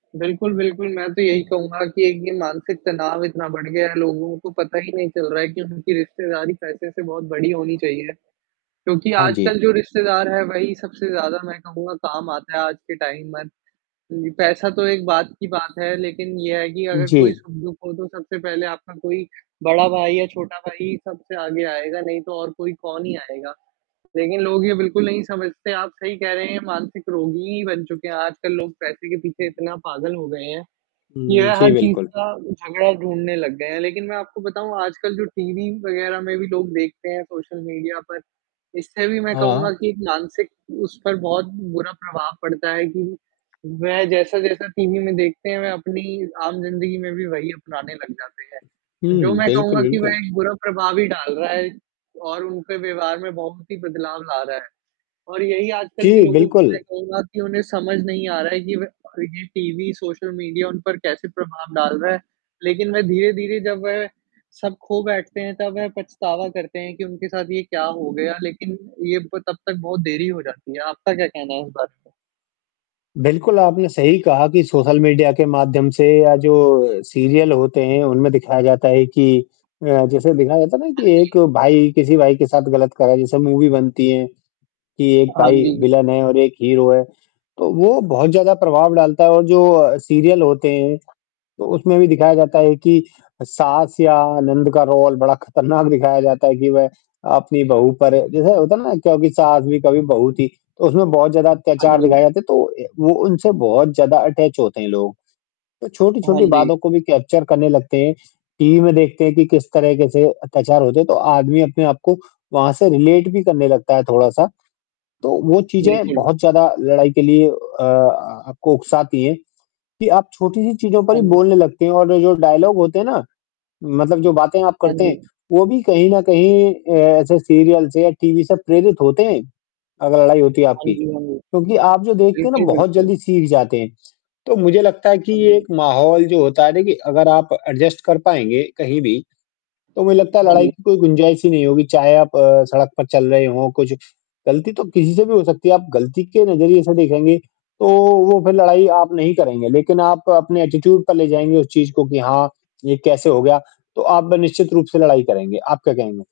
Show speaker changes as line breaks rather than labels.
बिल्कुल, बिल्कुल, मैं तो यही कहूँगा कि एक ये मानसिक तनाव इतना बढ़ गया है लोगों को पता ही नहीं चल रहा है कि उनकी रिश्तेदारी पैसे से बहुत बड़ी होनी चाहिए, क्योंकि
अ, जी।
आजकल जो रिश्तेदार है वही सबसे ज़्यादा मैं कहूँगा काम आता हैं आज के टाइम में जी, पैसा तो एक बाद की बात है, लेकिन ये है कि अगर कोई
जी।
सुख-दुख हो तो सबसे पहले आपका कोई बड़ा भाई या छोटा भाई ही सबसे आगे आएगा, नहीं तो और कोई कौन ही आएगा, लेकिन लोग ये बिल्कुल नहीं समझते आप सही कह रहे हैं मानसिक रोगी ही बन चुके हैं आजकल लोग पैसे के पीछे इतना पागल हो गए हैं,
उम,
ये
जी,
हर चीज़
बिल्कुल।
का झगड़ा ढूँढने लग गए हैं लेकिन मैं आपको बताऊँ आजकल जो टीवी वग़ैरह में भी लोग देखते हैं सोशल मीडिया पर, इससे भी मैं कहूँगा
हाँ।
कि एक मानसिक उस पर बहुत बुरा प्रभाव पड़ता है कि वह जैसा-जैसा टीवी में देखते हैं, वह अपनी आम ज़िंदगी में भी वही अपनाने लग जाते हैं, जो
हुँ,
मैं
बिल्कुल,
कहूँगा कि
बिल्कुल।
वह एक बुरा प्रभाव भी डाल रहा है और उनके व्यवहार में बहुत ही बदलाव ला रहा है और यही आजकल के
जी,
लोगों की
बिल्कुल।
मैं कहूँगा कि उन्हें समझ नहीं आ रहा है कि वह और ये टीवी सोशल मीडिया उन पर कैसे प्रभाव डाल रहा है लेकिन वह धीरे-धीरे जब वह सब खो बैठते हैं, तब वह पछतावा करते हैं कि उनके साथ ये क्या हो गया लेकिन, ये वो तब तक बहुत देरी ही हो जाती है, आपका क्या कहना है इस बारे में?
बिल्कुल, आपने सही कहा कि सोशल मीडिया के माध्यम से या जो सीरियल होते हैं, उनमें दिखाया जाता है कि अ, जैसे दिखाया जाता है ना
हाँ
कि
जी।
एक भाई किसी भाई के साथ ग़लत करा जैसे मूवी बनती हैं कि एक
हाँ,
भाई
जी।
विलन है और एक हीरो है, तो वो बहुत ज़्यादा प्रभाव डालता है और जो सीरियल होते हैं, तो उसमें भी दिखाया जाता है कि सास या नंद का रोल बड़ा खतरनाक दिखाया जाता है कि वह अपनी बहू पर जैसे होता है ना क्योंकि सास भी कभी बहू थी तो उसमें बहुत ज़्यादा
हाँ,
अत्याचार दिखाया
जी।
जाते तो अ, वो उनसे बहुत ज़्यादा अटैच होते हैं, लोग तो
हाँ,
छोटी-छोटी
जी।
बातों को भी कैप्चर करने लगते हैं, टीवी में देखते हैं कि किस तरह के से अत्याचार होते हैं तो आदमी अपने आप को वहाँ से रिलेट भी करने लगता है थोड़ा-सा तो वो चीज़ें
बिल्कुल।
बहुत ज़्यादा लड़ाई के लिए अ अ, आपको उकसाती हैं कि आप छोटी-सी चीज़ों पर
हाँ
ही
जी।
बोलने लगते हैं और जो डायलॉग होते हैं ना, मतलब जो बातें आप
हाँ
करते हैं,
जी।
वो भी कहीं न कहीं अ, ऐसे सीरियल से या टीवी से प्रेरित होते हैं, अगर लड़ाई होती है
हाँ
आपकी,
जी, हाँ जी,
क्योंकि आप जो देखते हैं ना
बिल्कुल,
बहुत
बिल्कुल।
जल्दी सीख जाते हैं, तो मुझे लगता है कि
हाँ
ये
जी।
एक माहौल जो होता है ना कि अगर आप एडजस्ट कर पाएँगे कहीं भी, तो मुझे लगता है
हाँ
लड़ाई
जी।
की कोई गुंजाइश ही नहीं होगी चाहे आप अ, सड़क पर चल रहे हों कुछ गलती तो किसी से भी हो सकती है आप गलती के नज़रिए से देखेंगे, तो वो फिर लड़ाई आप नहीं करेंगे, लेकिन आप अपने एटीट्यूड पर ले जाएँगे उस चीज़ को कि हाँ, ये कैसे हो गया तो आप निश्चित रूप से लड़ाई करेंगे, आप क्या कहेंगे?